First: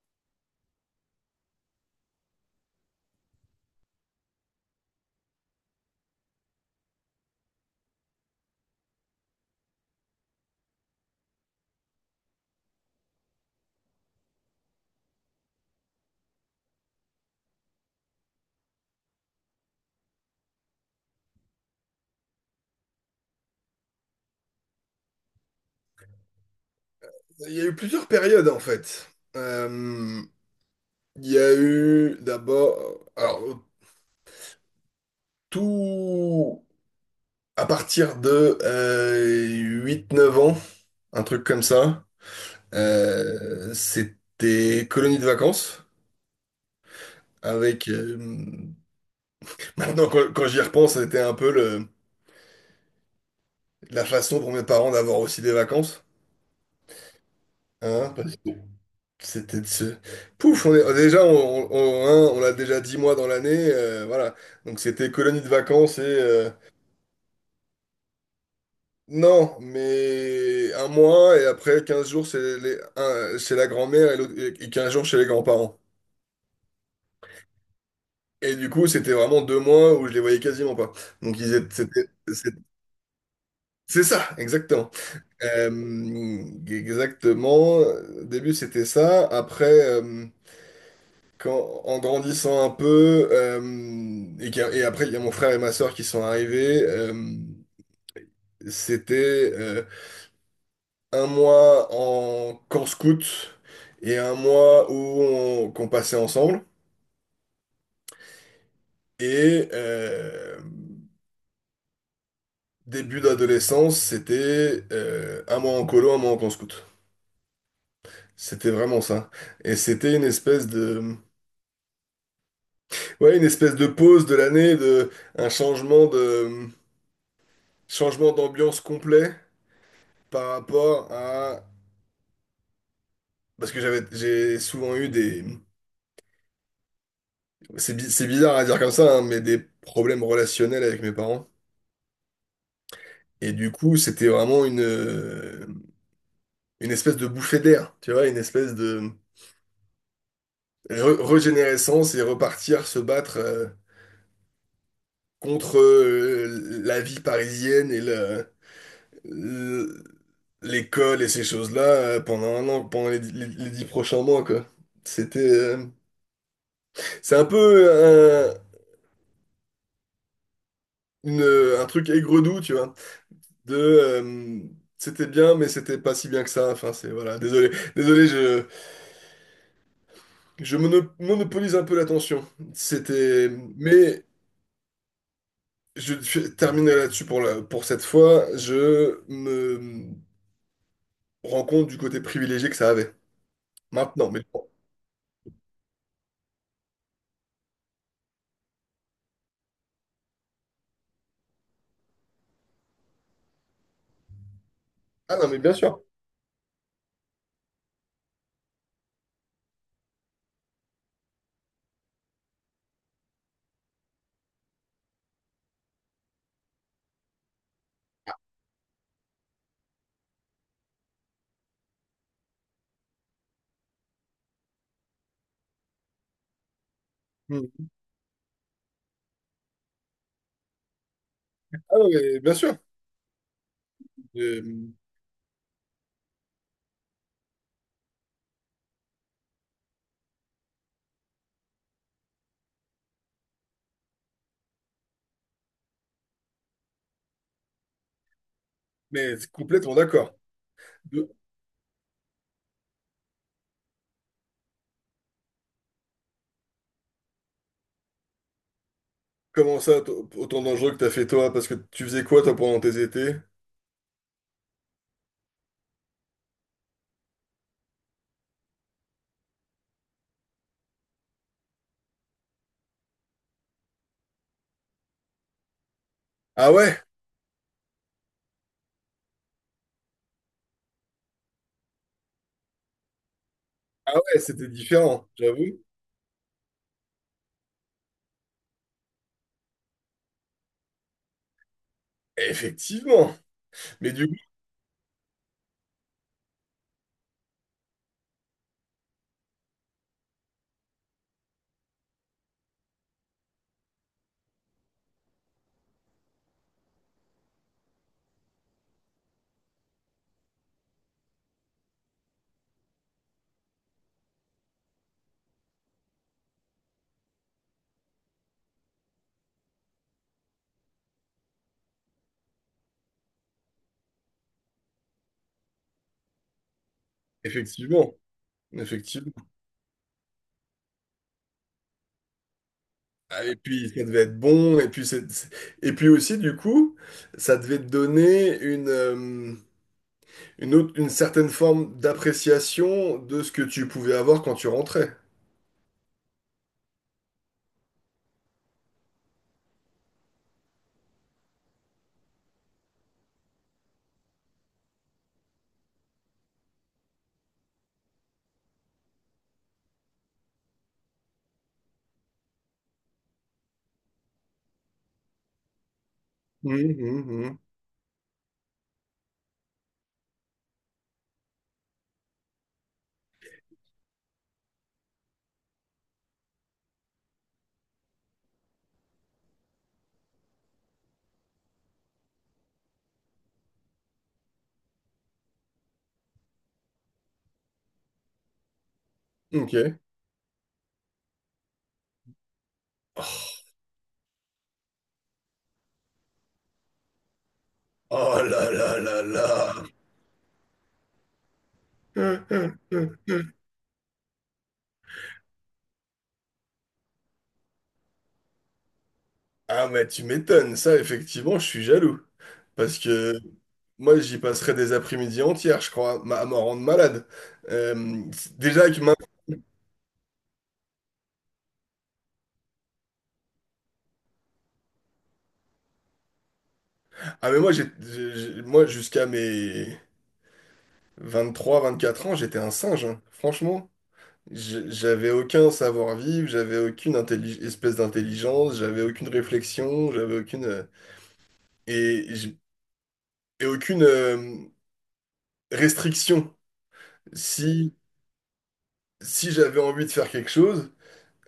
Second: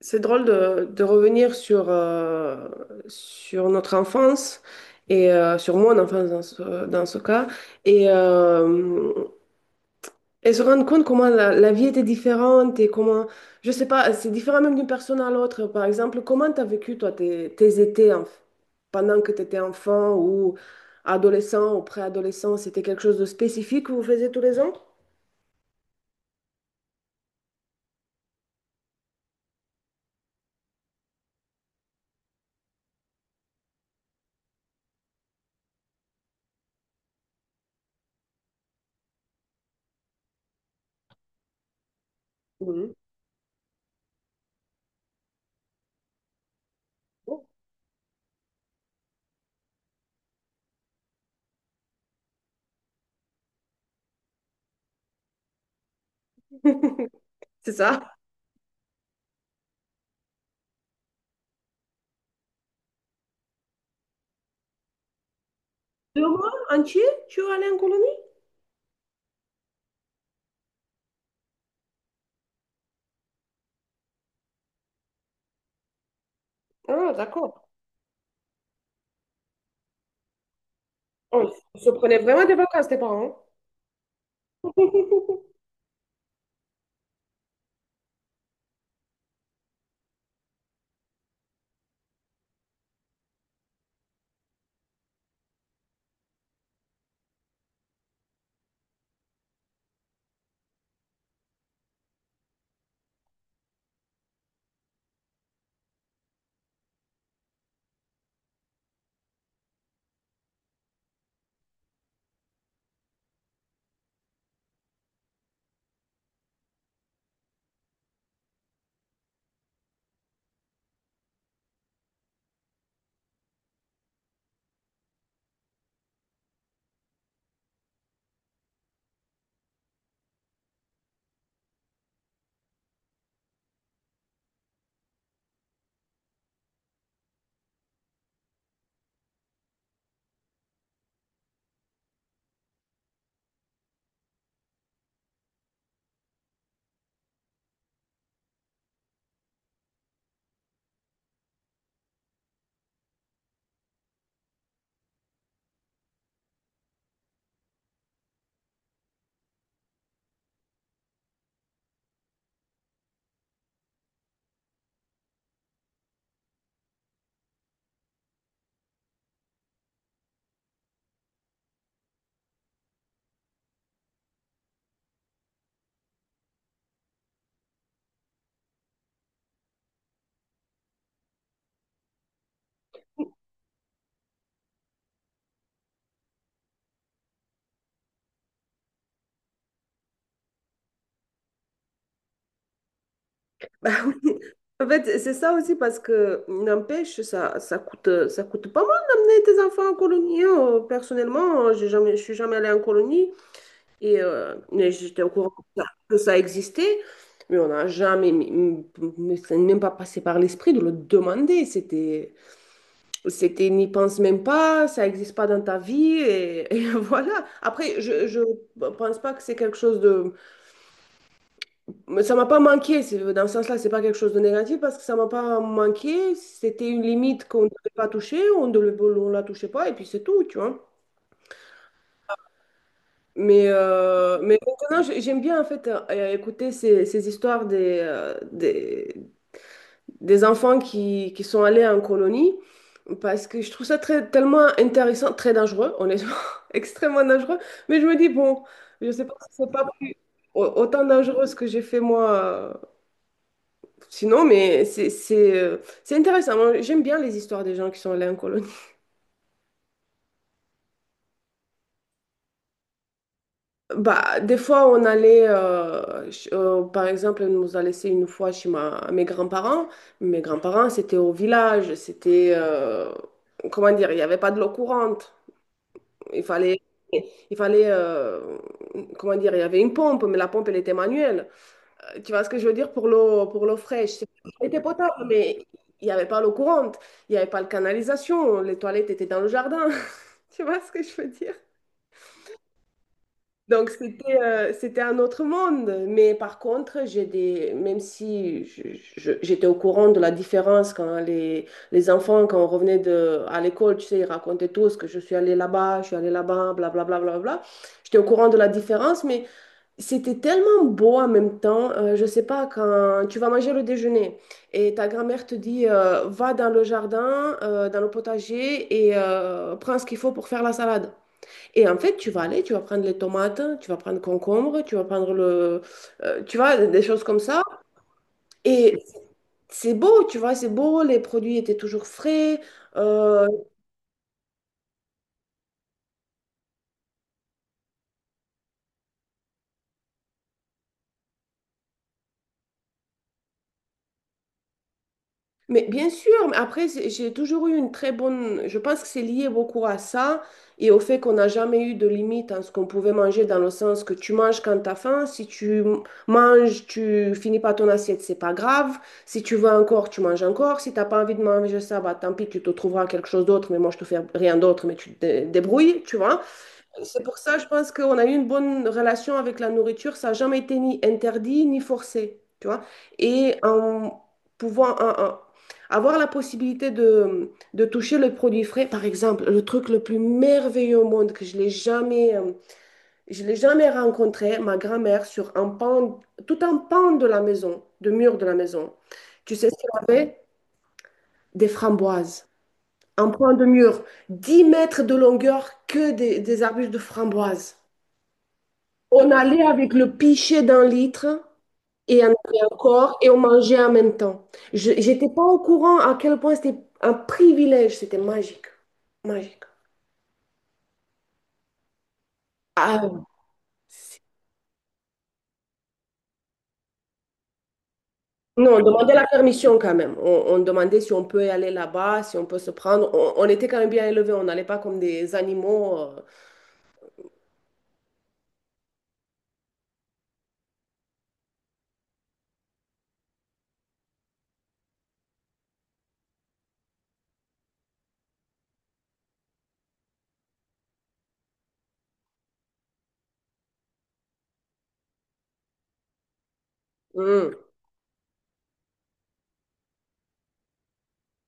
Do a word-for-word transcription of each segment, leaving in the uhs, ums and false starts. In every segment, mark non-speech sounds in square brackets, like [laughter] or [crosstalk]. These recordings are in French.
C'est drôle de, de revenir sur, euh, sur notre enfance et euh, sur mon enfance dans ce, dans ce cas et, euh, et se rendre compte comment la, la vie était différente et comment, je sais pas, c'est différent même d'une personne à l'autre. Par exemple, comment tu as vécu toi tes, tes étés en- pendant que tu étais enfant ou adolescent ou préadolescent? C'était quelque chose de spécifique que vous faisiez tous les ans? Il y a eu plusieurs périodes en fait. Euh, il y a eu d'abord, alors tout à partir de euh, huit neuf ans, un truc comme ça, Mhm. euh, c'était colonie de vacances avec, euh, [laughs] maintenant quand, quand j'y repense, c'était un peu le, la façon pour mes parents d'avoir aussi des vacances. [laughs] C'est Hein, ça? parce que c'était de se... Pouf, on est, déjà, on, on, on hein, on l'a déjà dix mois dans l'année, euh, voilà. Donc c'était colonie de vacances et... Deux euh, mois entiers, tu es allé en colonie? Non, mais un mois et après quinze jours c'est les, un- chez la grand-mère et, l'autre- et quinze jours chez les grands-parents. Ah, d'accord. Et du coup, c'était vraiment deux mois où je les voyais quasiment pas. Donc, On ils étaient, se c'était- prenait vraiment c'est des vacances, tes parents. c'est ça, exactement. [laughs] Euh, Exactement. Au début, c'était ça. Après, euh, quand, en grandissant un peu, euh, et, qu'il y a- et après, il y a mon frère et ma sœur qui sont arrivés, euh, c'était. Euh, un mois en camp scout et un mois où on, qu'on passait ensemble. Et euh, début d'adolescence, c'était euh, un mois en colo, un mois en camp scout. C'était vraiment ça. Et c'était une espèce de, ouais, une espèce de pause de l'année, de un changement de, changement d'ambiance complet par rapport à, parce que j'avais, j'ai souvent eu des, c'est bi- c'est bizarre à dire comme ça, hein, mais des problèmes relationnels avec mes parents. Et du coup, c'était vraiment une, euh, une espèce de bouffée d'air, tu vois, une espèce de re- régénérescence et repartir se battre euh, contre euh, la vie parisienne et le- le- l'école et ces choses-là euh, pendant un an, pendant les, les- les dix prochains mois, quoi. C'était, euh, c'est un peu un, une- un truc aigre-doux, tu vois, de euh, c'était bien, mais c'était pas si bien que ça. Enfin, c'est voilà, désolé, désolé, je Je mono- monopolise un peu l'attention. C'était, mais je je terminerai là-dessus pour la- pour cette fois. Je me rends compte du côté privilégié que ça avait. Bah oui. Maintenant, mais bon. En fait, c'est ça aussi parce que, n'empêche, ça, ça coûte, ça coûte pas mal d'amener tes enfants en colonie. Hein. Euh, Personnellement, j'ai jamais, je suis jamais allée en colonie et euh, mais j'étais au Ah non, courant mais que bien ça, sûr. que ça existait, mais on n'a jamais, mais m- ça n'est même pas passé par l'esprit de le demander. C'était, c'était, n'y pense même pas, ça n'existe pas dans ta vie et, [laughs] et voilà. Après, je, je pense pas que c'est quelque chose de Mais ça m'a pas manqué, c'est- dans ce sens-là, c'est pas quelque chose de négatif parce que ça m'a pas manqué. C'était une limite qu'on ne Hmm. devait pas toucher, on ne le- on la touchait pas et puis c'est tout, tu vois. Ah non, mais bien sûr. Mais, euh, mais Euh, maintenant, j'ai- j'aime bien en fait euh, écouter ces, ces histoires des, euh, des, des enfants qui, qui sont allés en colonie parce que je trouve ça très, tellement intéressant, très dangereux, honnêtement, [laughs] extrêmement dangereux. Mais je me dis, bon, je sais pas mais c'est si c'est pas complètement plus- d'accord. au- autant De- dangereux ce que j'ai fait moi. euh, Sinon, mais c'est c'est, euh, c'est intéressant. Moi, j'aime bien les histoires des gens qui sont allés en colonie. [laughs] Comment ça, t- autant dangereux que t'as fait toi, parce que tu faisais quoi toi pendant tes étés? Bah, des fois, on allait, euh, ch- euh, par exemple, on nous a laissé une fois chez ma, mes grands-parents. Mes grands-parents, c'était au village, c'était, euh, comment dire, il n'y avait pas de l'eau courante. Il Ah fallait, ouais, il fallait, euh, comment dire, il y avait une pompe, mais la pompe, elle était manuelle. Euh, Tu vois ce que je veux dire pour l'eau, pour l'eau fraîche? ah C'est- ouais, Elle c'était était potable, différent, mais j'avoue. il n'y avait pas l'eau courante. Il n'y avait pas de canalisation, les toilettes étaient dans le jardin. Tu vois ce que je veux dire? Effectivement. Donc, Mais du coup, c'était euh, c'était un autre monde. Mais par contre, j'ai des, même si je- je- j'étais au courant de la différence quand les, les enfants, quand on revenait de, à l'école, tu sais, ils racontaient tous que je suis allée là-bas, je suis allée là-bas, blablabla, blablabla. J'étais au courant de la différence, mais c'était tellement beau en même temps. Euh, je sais pas, quand tu vas manger le déjeuner et ta grand-mère te dit, euh, va dans le jardin, euh, dans le potager et euh, prends ce qu'il faut pour faire la salade. Et en fait, tu vas aller, tu vas prendre les tomates, tu vas prendre concombre, tu vas prendre le, euh, tu vois, des choses comme ça. effectivement, Et effectivement. c'est beau, tu vois, c'est beau, les produits étaient toujours frais. Ah, Euh, et puis ça devait être bon, et puis c'est- c'est- et puis aussi du coup, ça devait te donner une, euh, une autre, une certaine forme d'appréciation de ce que tu pouvais avoir quand tu rentrais. Mais bien sûr, mais après, c'est- j'ai toujours eu une très bonne... Je pense que c'est lié beaucoup à ça et au fait qu'on n'a jamais eu de limite en ce qu'on pouvait manger, dans le sens que tu manges quand t'as faim, si tu m- manges, tu finis pas ton assiette, c'est pas grave. Si tu veux encore, tu manges encore. Si t'as pas envie de manger ça, bah tant pis, tu te trouveras quelque chose d'autre, mais moi je te fais rien d'autre, mais tu te dé- débrouilles, tu vois. C'est pour ça, Mhm, je pense qu'on a eu une bonne relation avec la nourriture. Ça n'a jamais été ni interdit ni forcé, tu vois. Et en pouvant en- en- avoir la possibilité de, de toucher le produit frais, par exemple, le truc le plus merveilleux au monde que je l'ai jamais, euh, je l'ai jamais rencontré, ma grand-mère sur un pan, tout un pan de la maison, de mur de la maison. Tu mhm. sais ce Ok. qu'elle avait? Des framboises. Un Oh pan de mur, dix mètres de longueur, que des, des arbustes de framboises. oh là là là On allait là. avec le pichet d'un litre et on avait encore et on mangeait en même temps. Je n'étais pas au courant à quel point c'était un privilège, c'était magique, magique. Ah mais tu m'étonnes, ça effectivement, je suis jaloux. Parce Ah, que moi c'est- j'y passerais des après-midi entières, je crois, ma- à m'en rendre malade. Euh, non, on déjà que ma- demandait la permission quand même. On, on demandait si on peut aller là-bas, si on peut se prendre. On, on était quand même bien élevés, on n'allait pas comme des animaux. Ah mais moi j'ai j'ai- j'ai- moi jusqu'à mes vingt-trois vingt-quatre ans, j'étais un singe, hein. Franchement. J- J'avais aucun savoir-vivre, j'avais aucune intelli- espèce d'intelligence, j'avais aucune réflexion, j'avais aucune... euh, et, j- et aucune euh, restriction. euh. Hmm. Si, si j'avais envie de faire quelque chose,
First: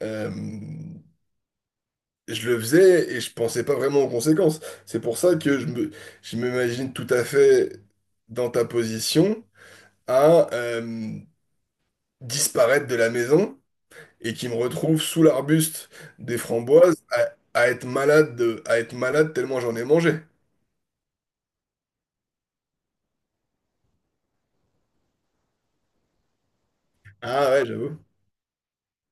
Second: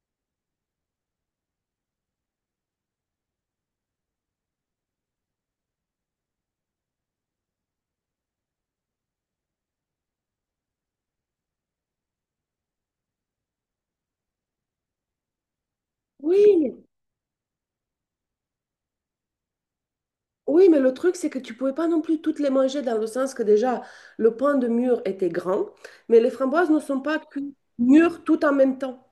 euh, je le faisais et je pensais pas vraiment aux conséquences. C'est pour ça que je me, je m'imagine tout à fait dans ta position à euh, disparaître de la maison et qui me retrouve sous l'arbuste des Oui, framboises à, à être malade de- à être malade tellement j'en ai mangé. oui, mais le truc, c'est que tu pouvais pas non plus toutes les manger dans le sens que déjà, le pain de mûre était grand, mais les framboises ne sont pas Ah cuites ouais, j'avoue. mûres tout en même temps.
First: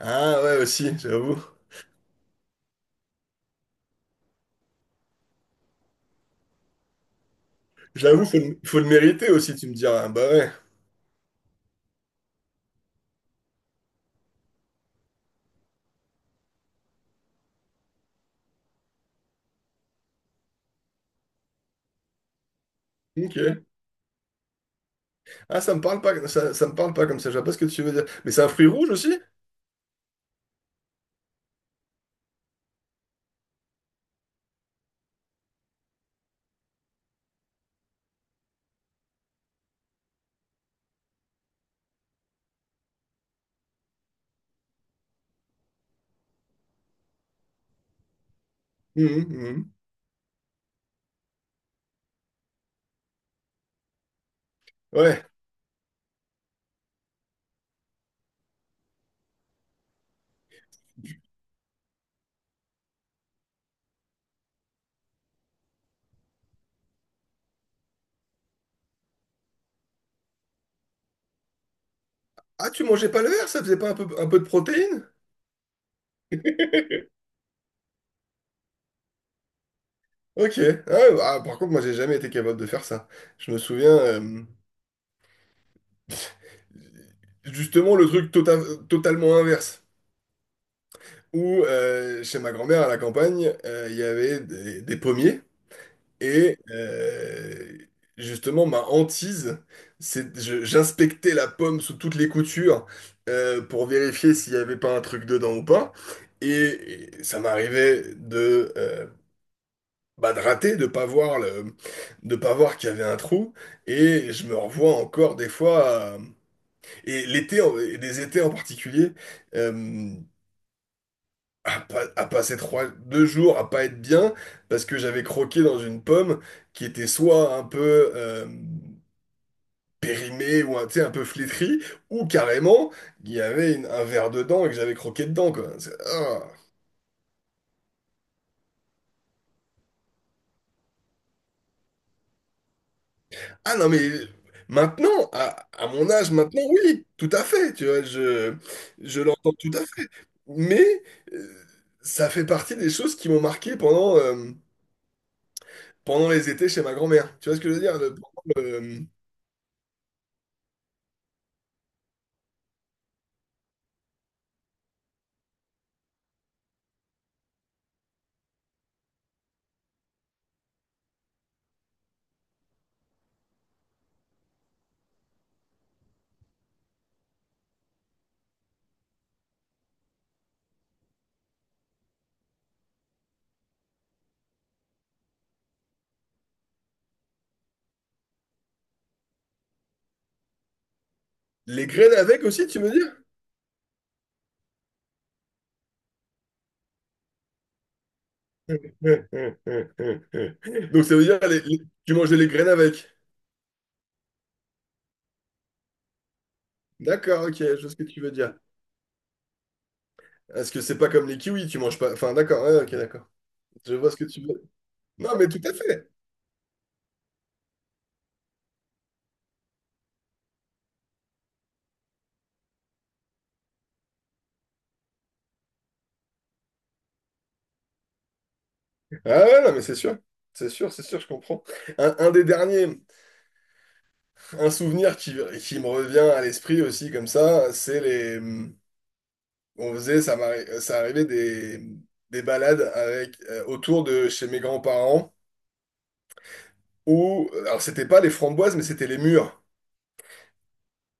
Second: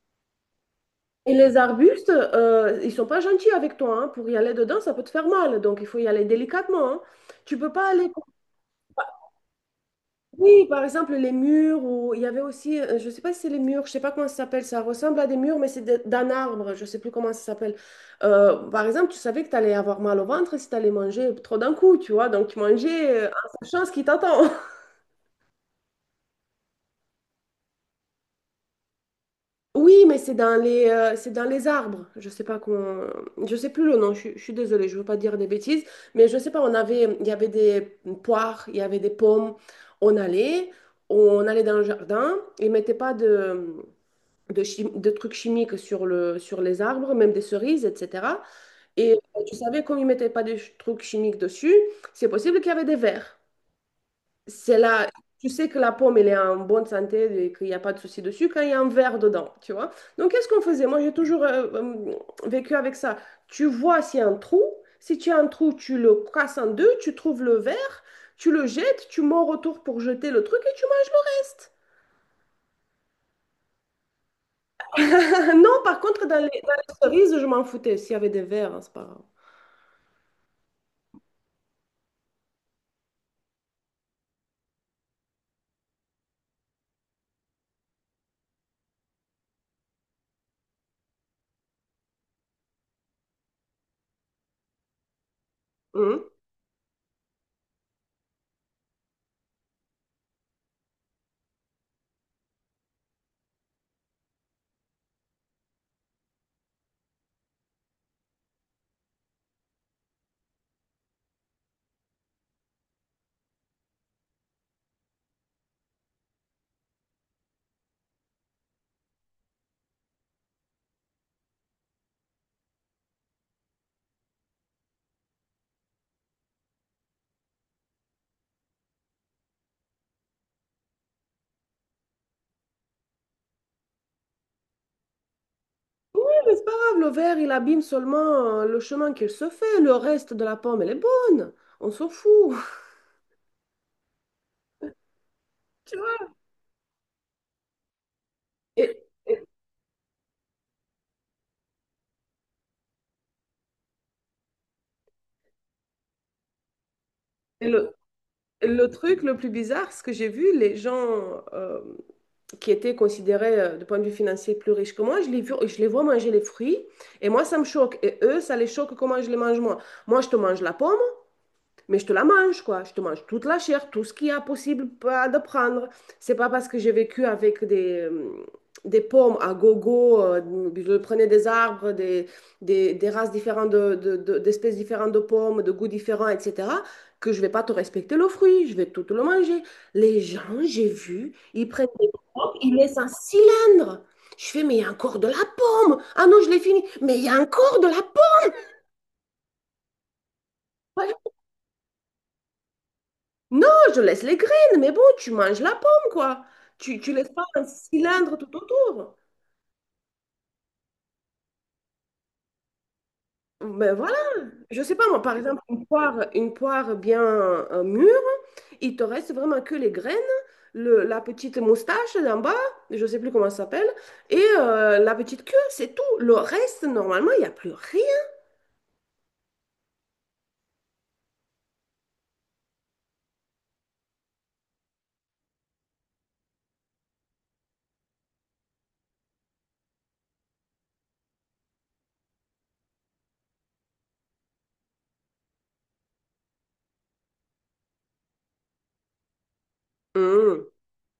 Ah ouais aussi, Et j'avoue. les arbustes, euh, ils sont pas gentils avec toi, hein. Pour y aller dedans, ça peut te faire mal. Donc, il faut y aller délicatement, hein. Tu peux pas aller... J'avoue, faut, le- faut le mériter aussi, tu me diras. Bah ouais. Oui, par exemple, les murs, ou il y avait aussi, euh, je sais pas si c'est les murs, je sais pas comment ça s'appelle, ça ressemble à des murs, mais c'est de- d'un arbre, je sais plus comment ça s'appelle. Euh, par exemple, tu savais que tu allais avoir mal au ventre si tu allais manger trop d'un coup, tu vois. Donc, tu mangeais euh, en Ok. sachant ce qui t'attend. [laughs] Ah, ça me parle pas, ça, ça me parle pas comme ça, je vois pas ce que tu veux dire. Mais c'est un fruit rouge aussi? Oui, mais c'est dans les, euh, c'est dans les arbres. Je sais pas qu'on, je sais plus le nom. Je, suis je suis désolée, je veux pas dire des bêtises, mais je sais pas. On avait, il y avait des poires, il y avait des pommes. On allait, on allait dans le jardin. Ils mettaient pas de, de, chi- de trucs chimiques sur le, sur les arbres, même des cerises, et cetera. Et Mhm, euh, tu mhm. savais comme ils mettaient pas de ch- trucs chimiques dessus, c'est possible qu'il y avait des vers. C'est là, Ouais. tu sais que la pomme, elle est en bonne santé et qu'il n'y a pas de souci dessus quand il y a un verre dedans, tu vois. Donc, qu'est-ce qu'on faisait? Moi, j'ai toujours euh, euh, vécu avec ça. Tu vois s'il y a un trou. Si tu as un trou, tu le casses en deux, tu trouves le verre, tu le jettes, tu mords autour pour jeter le truc et tu manges le reste. Ah, tu mangeais pas le verre, ça faisait pas un peu, un peu de protéines? [laughs] Non, par contre, dans les, dans les cerises, je m'en foutais. S'il y avait des verres, hein, c'est pas grave. Ok. Ah, ah, par contre, moi, j'ai jamais été capable de faire ça. Je me souviens, euh, justement, le truc tota- totalement inverse. Où euh, chez ma grand-mère à la campagne, euh, il y avait des, des pommiers Hum. et euh, justement ma hantise, c'est je- j'inspectais la pomme sous toutes les coutures euh, pour vérifier s'il n'y avait pas un truc dedans ou pas. Et, et ça m'arrivait de euh, bah, de rater, de pas voir le, de pas voir qu'il y avait un trou. Et je me revois encore des fois. à- Et l'été, en- et des étés en particulier. Euh, à, pas- À passer trois, deux jours à pas être bien parce que j'avais croqué dans une pomme qui était soit un peu euh, périmée ou un, tu sais, un peu flétrie ou carrément il y avait une- un verre dedans et que j'avais croqué dedans quoi. C'est- Ouais, Ah. Mais c'est pas grave, le verre, il abîme seulement euh, le chemin qu'il se fait. Le reste de la pomme, elle est bonne. On s'en fout. Ah non mais maintenant à, à [laughs] Tu mon âge vois? maintenant oui tout à fait tu vois je Et, je l'entends tout à fait mais euh, ça fait partie des choses qui m'ont marqué pendant euh, pendant les étés chez ma grand-mère tu vois ce Et que je veux le, dire. le Le- truc le plus bizarre, ce que j'ai vu, les gens euh, qui étaient considérés euh, du point de vue financier plus riches que moi, je les, vu- je les vois manger les fruits et moi, ça me choque. Et eux, ça les choque comment je les mange moi. Moi, je te mange la pomme, mais je te la mange, quoi. Je te mange toute la chair, tout ce qu'il y a possible pas de prendre. C'est pas parce que j'ai vécu avec des, euh, des pommes à gogo, euh, je prenais des arbres, des, des, des races différentes, de, de- de- d'espèces différentes de pommes, de goûts différents, et cetera, que je vais pas te respecter le fruit, je vais tout le manger. Les gens, j'ai vu, ils prennent Les des graines avec pommes, aussi, ils tu veux laissent un dire? cylindre. Je fais, mais il y a encore de la pomme. Ah non, je l'ai fini. Mais il y a encore de la pomme. [laughs] Donc ça veut dire les- les- tu manges les graines avec. Non, je laisse les graines, mais bon, tu manges la pomme, quoi. Tu, tu laisses pas D'accord, ok, un je vois ce que tu veux cylindre tout dire. autour. Est-ce que c'est pas comme les kiwis, tu manges pas. Enfin, d'accord, ouais, ok, d'accord. Ben Je vois ce voilà, que tu veux. je sais pas moi, Non, par mais exemple, tout à une fait. poire, une poire bien euh, mûre, il te reste vraiment que les graines, le, la petite moustache d'en bas, je sais plus comment ça s'appelle, et euh, la petite queue, c'est tout. Le reste, normalement, il n'y a plus rien. Ah ouais, ouais, non, mais c'est sûr. C'est sûr, c'est sûr, je comprends. Un, un des derniers, un souvenir qui, qui me revient à l'esprit aussi, comme ça, c'est les. On faisait, ça m'arri- ça arrivait des, des balades avec, euh, autour de chez mes grands-parents. Où, alors c'était pas les framboises, mais c'était les mûres, Hum.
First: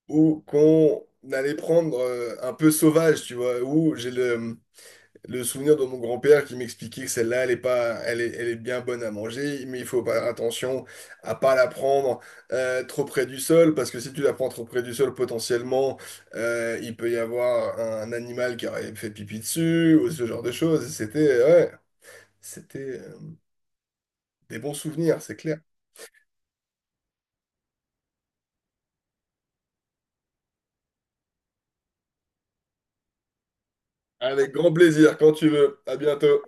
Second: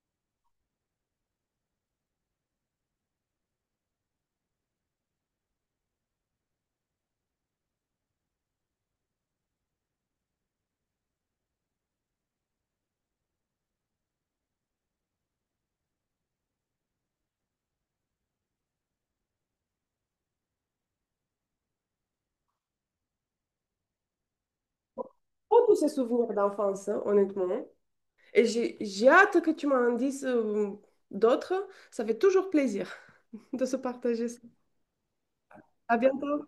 où qu'on allait prendre euh, un peu sauvage, tu vois, où j'ai le, le souvenir de mon grand-père qui m'expliquait que celle-là, elle est pas, elle est, elle est bien bonne à manger, mais il faut faire attention à pas la prendre euh, trop près du sol, parce que si tu la prends trop près du sol, potentiellement, euh, il peut y avoir un animal qui aurait fait pipi dessus, ou ce genre de choses. Et c'était, ouais, c'était euh, des bons souvenirs, c'est clair. Oh, tous ces souvenirs d'enfance, hein, honnêtement. Et j'ai j'ai hâte que tu m'en dises euh, d'autres. Ça fait toujours plaisir [laughs] de se partager. Avec grand plaisir, quand tu veux. À À bientôt. bientôt.